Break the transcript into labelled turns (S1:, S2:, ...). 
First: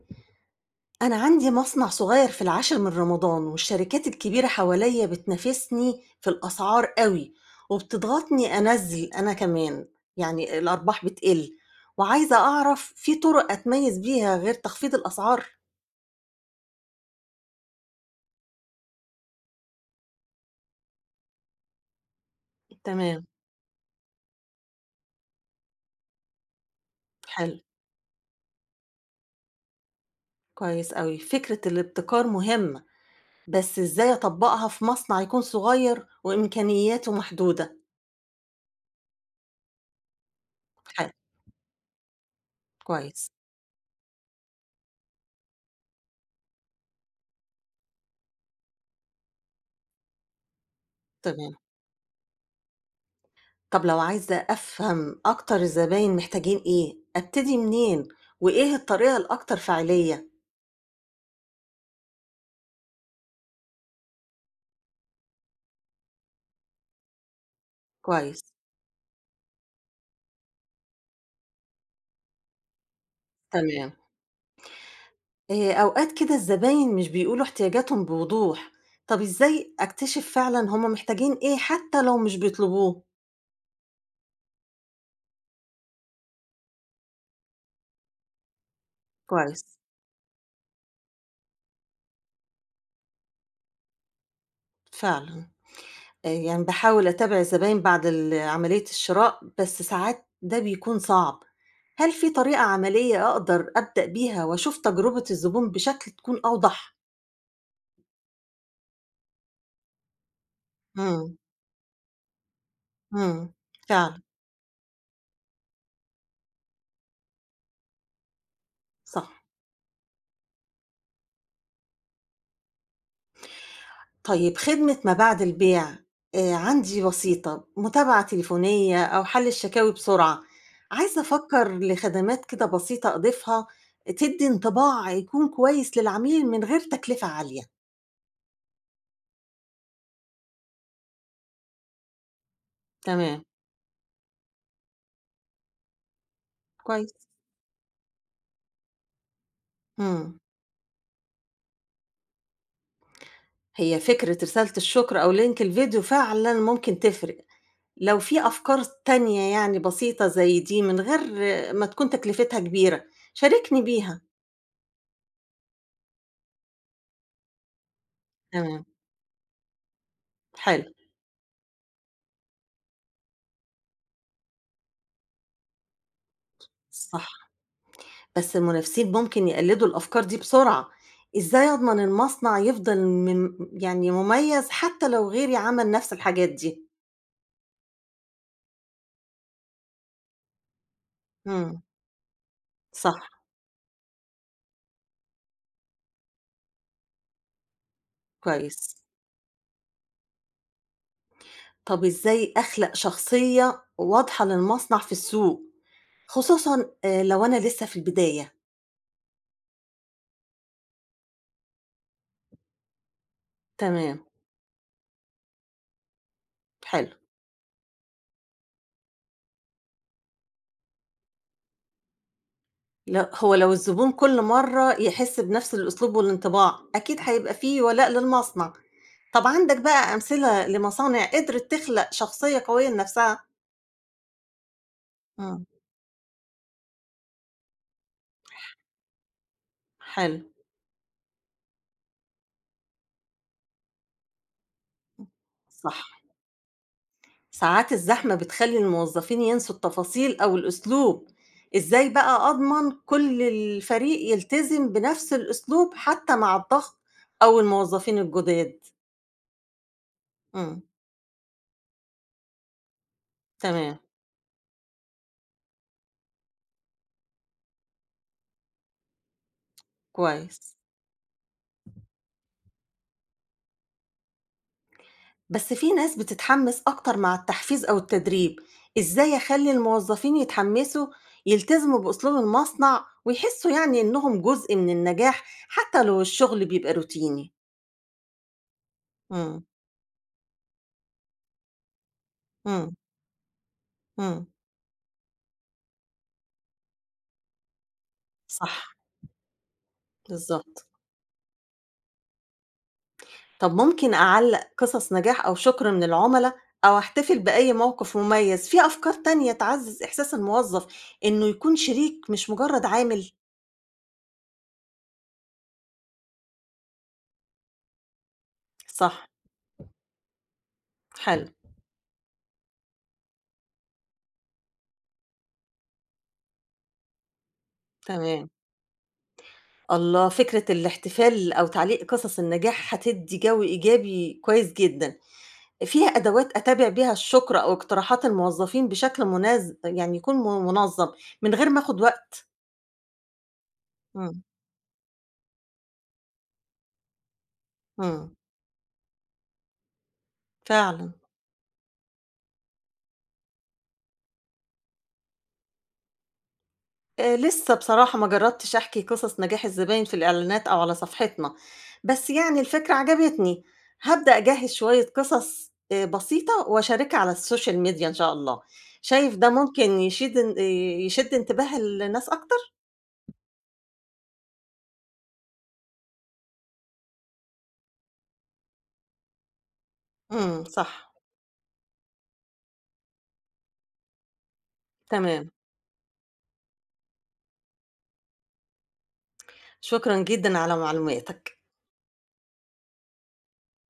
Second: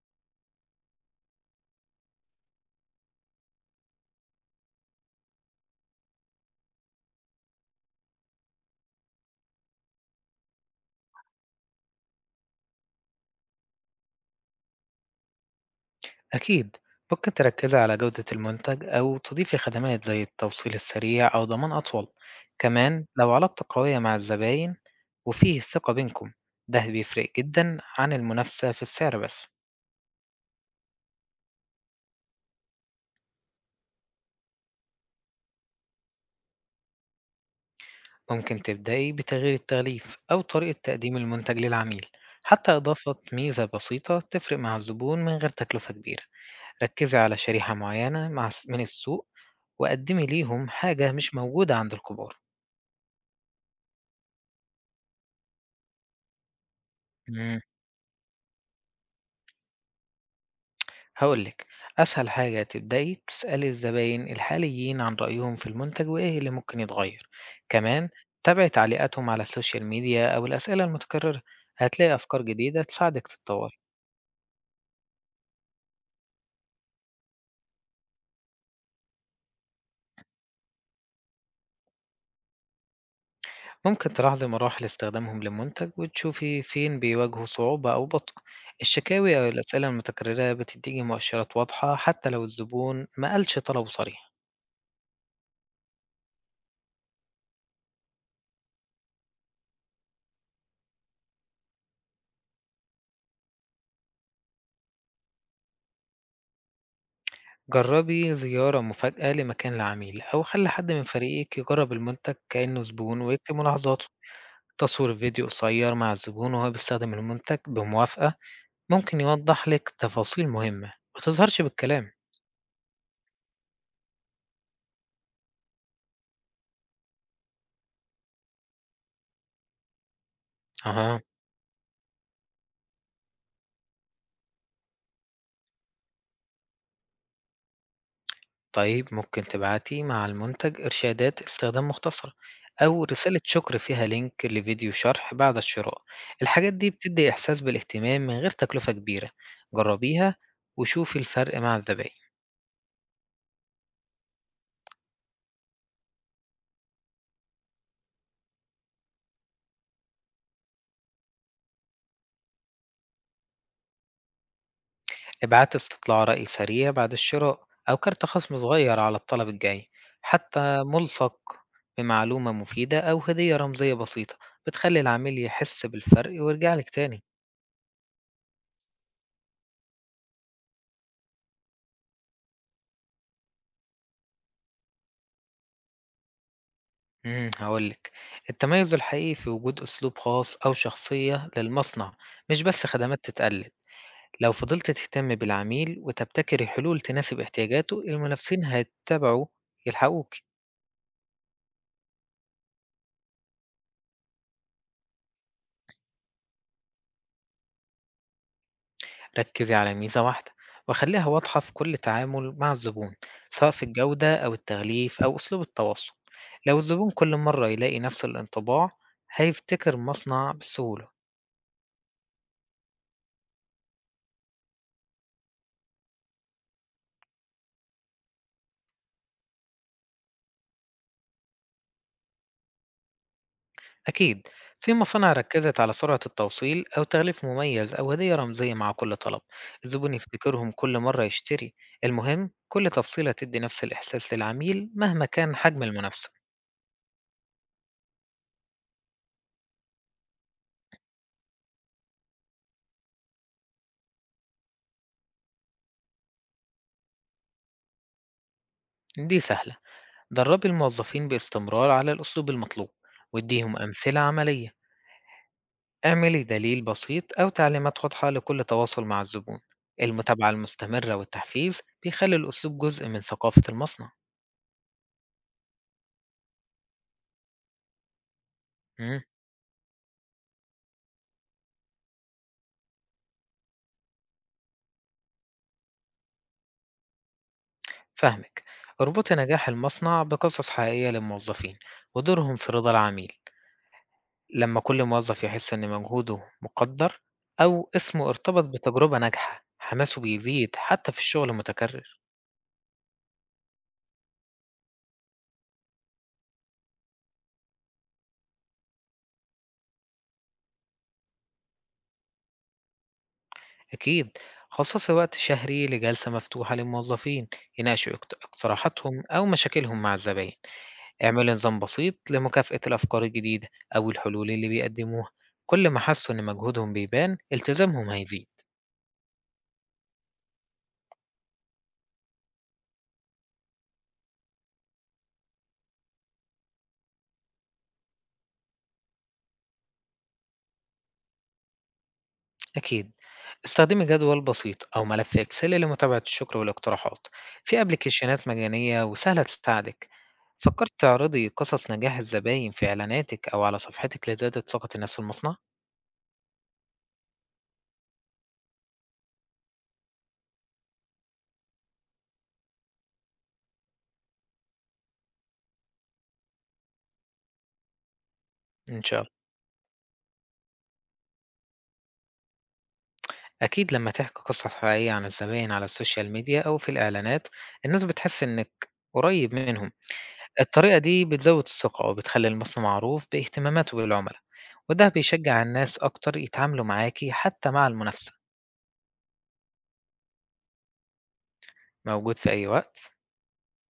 S1: أنا عندي مصنع صغير في العاشر من رمضان، والشركات الكبيرة حواليا بتنافسني في الأسعار قوي وبتضغطني أنزل أنا كمان، يعني الأرباح بتقل، وعايزة أعرف في طرق أتميز بيها غير تخفيض الأسعار.
S2: أكيد. ممكن تركزي على جودة المنتج أو تضيفي خدمات زي التوصيل السريع أو ضمان أطول. كمان
S1: تمام.
S2: لو علاقتك قوية مع الزباين وفيه ثقة بينكم، ده بيفرق
S1: حلو.
S2: جدا عن المنافسة في السعر بس.
S1: كويس قوي، فكرة الابتكار مهمة. بس إزاي أطبقها في مصنع يكون صغير وإمكانياته محدودة؟
S2: ممكن تبدأي بتغيير التغليف أو طريقة
S1: حلو.
S2: تقديم المنتج للعميل، حتى إضافة
S1: كويس.
S2: ميزة بسيطة تفرق مع الزبون من غير تكلفة كبيرة. ركزي على شريحة معينة مع من السوق، وقدمي ليهم حاجة مش
S1: تمام.
S2: موجودة عند الكبار.
S1: طب لو عايزة أفهم أكتر الزباين محتاجين إيه، أبتدي منين؟ وإيه الطريقة الأكتر فاعلية؟
S2: هاقول لِك، أسهل حاجة تبدئي تسألي الزباين الحاليين عن رأيهم في المنتج وإيه اللي ممكن يتغير، كمان
S1: كويس،
S2: تابعي تعليقاتهم على السوشيال ميديا أو الأسئلة المتكررة، هتلاقي أفكار جديدة تساعدك تتطوري.
S1: تمام. أوقات كده الزباين مش بيقولوا احتياجاتهم بوضوح، طب إزاي أكتشف فعلًا هم محتاجين إيه حتى لو مش بيطلبوه؟
S2: ممكن تلاحظي مراحل استخدامهم للمنتج وتشوفي فين بيواجهوا صعوبة أو بطء، الشكاوي أو
S1: كويس،
S2: الأسئلة المتكررة بتديكي مؤشرات واضحة حتى لو الزبون ما قالش طلبه صريح.
S1: فعلًا. يعني باحاول أتابع الزباين بعد عملية الشراء، بس ساعات ده بيكون صعب. هل في طريقة عملية أقدر أبدأ بيها وأشوف تجربة الزبون بشكل تكون أوضح؟
S2: جربي زيارة مفاجأة لمكان العميل أو خلي حد من
S1: إمم.
S2: فريقك يجرب المنتج كأنه زبون
S1: إمم،
S2: ويكتب ملاحظاته.
S1: فعلًا.
S2: تصوير فيديو قصير مع الزبون وهو بيستخدم المنتج بموافقة ممكن
S1: صح.
S2: يوضح لك تفاصيل مهمة ما تظهرش بالكلام.
S1: طيب، خدمة ما بعد البيع عندي بسيطة، متابعة تليفونية أو حَل الشكاوي بسرعة،
S2: أها،
S1: عايزة أفكّر لخدمات كده بسيطة أضيفها تدّي انطباع يكون كويس للعميل من غير تكلفة عالية.
S2: طيب ممكن تبعتي مع المنتج إرشادات استخدام مختصرة أو رسالة
S1: تمام،
S2: شكر فيها لينك لفيديو شرح بعد الشراء. الحاجات دي
S1: كويس.
S2: بتدي إحساس بالاهتمام من غير تكلفة كبيرة. جربيها
S1: إمم.
S2: وشوفي الفرق مع الزبائن.
S1: هي فكرة رسالة الشكر أو link الفيديو فعلًا ممكن تفرق. لو في أفكار تانية يعني بسيطة زي دي من غير ما تكون تكلفتها كبيرة، شاركني بيها.
S2: ابعات استطلاع رأي سريع بعد الشراء أو كارت خصم
S1: تمام،
S2: صغير على الطلب الجاي، حتى
S1: حلو،
S2: ملصق بمعلومة مفيدة أو هدية رمزية بسيطة بتخلي العميل يحس بالفرق ويرجع لك تاني.
S1: صح. بس المنافسين ممكن يقلدوا الأفكار دي بسرعة، إزاي أضمن المصنع يفضل يعني مميز حتى لو غيري عمل نفس الحاجات دي؟
S2: هقولك، التميز الحقيقي في وجود أسلوب خاص أو شخصية
S1: إمم،
S2: للمصنع، مش بس خدمات
S1: صح،
S2: تتقلد. لو فضلت تهتم بالعميل وتبتكري حلول تناسب احتياجاته، المنافسين
S1: كويس.
S2: هيتبعوا يلحقوك.
S1: طب إزاي أخلق شخصية واضحة للمصنع في السوق، خصوصًا لو أنا لسه في البداية؟
S2: ركّزي على ميزة واحدة وخلّيها واضحة في كل تعامل مع الزبون، سواء في
S1: تمام،
S2: الجودة أو التغليف أو أسلوب التواصل. لو الزبون
S1: حلو.
S2: كل مرة يلاقي نفس الانطباع، هيفتكر المصنع بسهولة.
S1: هو لو الزبون كل مرّة يحس بنفس الأسلوب والانطباع، أكيد هيبقى في ولاء للمصنع. طب عندك بقى أمثلة لمصانع قدرت تخلق شخصية قوية لنفسها؟
S2: أكيد، في مصانع
S1: إمم.
S2: ركّزت على سرعة التوصيل أو تغليف مميز أو هدية رمزية مع كل طلب، الزبون
S1: حلو،
S2: يفتكرهم كل مرة يشتري. المهم، كل تفصيلة تدّي نفس الإحساس للعميل مهما كان حجم
S1: صح.
S2: المنافسة.
S1: ساعات الزحمة بتخلّي الموظفين ينسوا التفاصيل أو الأسلوب، إزاي بقى أضمن كل الفريق يلتزم بنفس الأسلوب حتى مع الضغط أو الموظفين الجداد؟
S2: دي سهلة، درّبي
S1: إمم،
S2: الموظفين باستمرار على الأسلوب المطلوب وادّيهم
S1: تمام،
S2: أمثلة عملية. اعملي دليل بسيط أو تعليمات واضحة لكل تواصل مع الزبون. المتابعة
S1: كويس.
S2: المستمرة والتحفيز بيخلي الأسلوب جزء من ثقافة المصنع.
S1: بس في ناس بتتحمس أكتر مع التحفيز أو التدريب،
S2: مم.
S1: إزاي أخلّي الموظفين يتحمسوا يلتزموا بأسلوب المصنع ويحسوا يعني إنهم جزء من النجاح حتى لو الشغل بيبقى روتيني؟
S2: فهمك. اربطي
S1: إمم،
S2: نجاح المصنع بقصص حقيقية للموظفين ودورهم في رضا
S1: إمم،
S2: العميل.
S1: إمم،
S2: لما كل موظف يحس إن مجهوده مقدر أو اسمه ارتبط
S1: صح.
S2: بتجربة ناجحة، حماسه بيزيد
S1: بالضبط.
S2: حتى في الشغل المتكرر.
S1: طَب ممكن أعلّق قصص نجاح أو شكر من العُملا أو أحتفل بأي موقف مميز، في أفكار تانية تعزّز إحساس الموظف إنه يكون شريك مش مجرّد عامل؟
S2: أكيد، خصصي وقت شهري لجلسة مفتوحة للموظفين يناقشوا اقتراحاتهم
S1: صح،
S2: أو مشاكلهم مع الزبائن.
S1: حلو،
S2: اعملي
S1: إمم.
S2: نظام بسيط لمكافأة الأفكار الجديدة أو الحلول اللي بيقدموها، كل ما حسوا إن مجهودهم بيبان التزامهم هيزيد.
S1: تمام. الله! فكرة الاحتفال أو تعليق قصص النجاح هتدّي جو إيجابي كويس جدًا. فيها أدوات أتابع بيها الشكر أو اقتراحات الموظفين بشكل يعني يكون منظّم من غير ما آخُد وقت؟
S2: أكيد، استخدمي جدول
S1: إمم،
S2: بسيط أو ملف إكسل لمتابعة الشكر والاقتراحات، في
S1: إمم،
S2: أبليكيشنات مجانية وسهلة تساعدك. فكرت
S1: فعلًا.
S2: تعرضي قصص نجاح الزباين في إعلاناتك أو على صفحتك لزيادة ثقة الناس في المصنع؟
S1: لسه بصراحة ما جرّبتش أحكي قصص نجاح الزباين في الإعلانات أو على صفحتنا، بس يعني الفكرة عجبتني، هابدأ أجهّز شوية قصص بسيطة وأشاركها على الSocial Media إن شاء الله،
S2: إن شاء الله.
S1: شايف ده ممكن يشيد ان يشد انتباه الناس أكتر؟
S2: أكيد، لما تحكي قصة حقيقية عن الزباين على السوشيال ميديا أو في الإعلانات، الناس بتحس إنك قريب منهم.
S1: إمم،
S2: الطريقة
S1: صح،
S2: دي بتزود الثقة وبتخلي المصنع معروف باهتماماته بالعملاء، وده
S1: تمام،
S2: بيشجع الناس أكتر يتعاملوا معاكي حتى مع المنافسة.
S1: شكرًا جدًا على معلوماتك.
S2: موجود في أي وقت.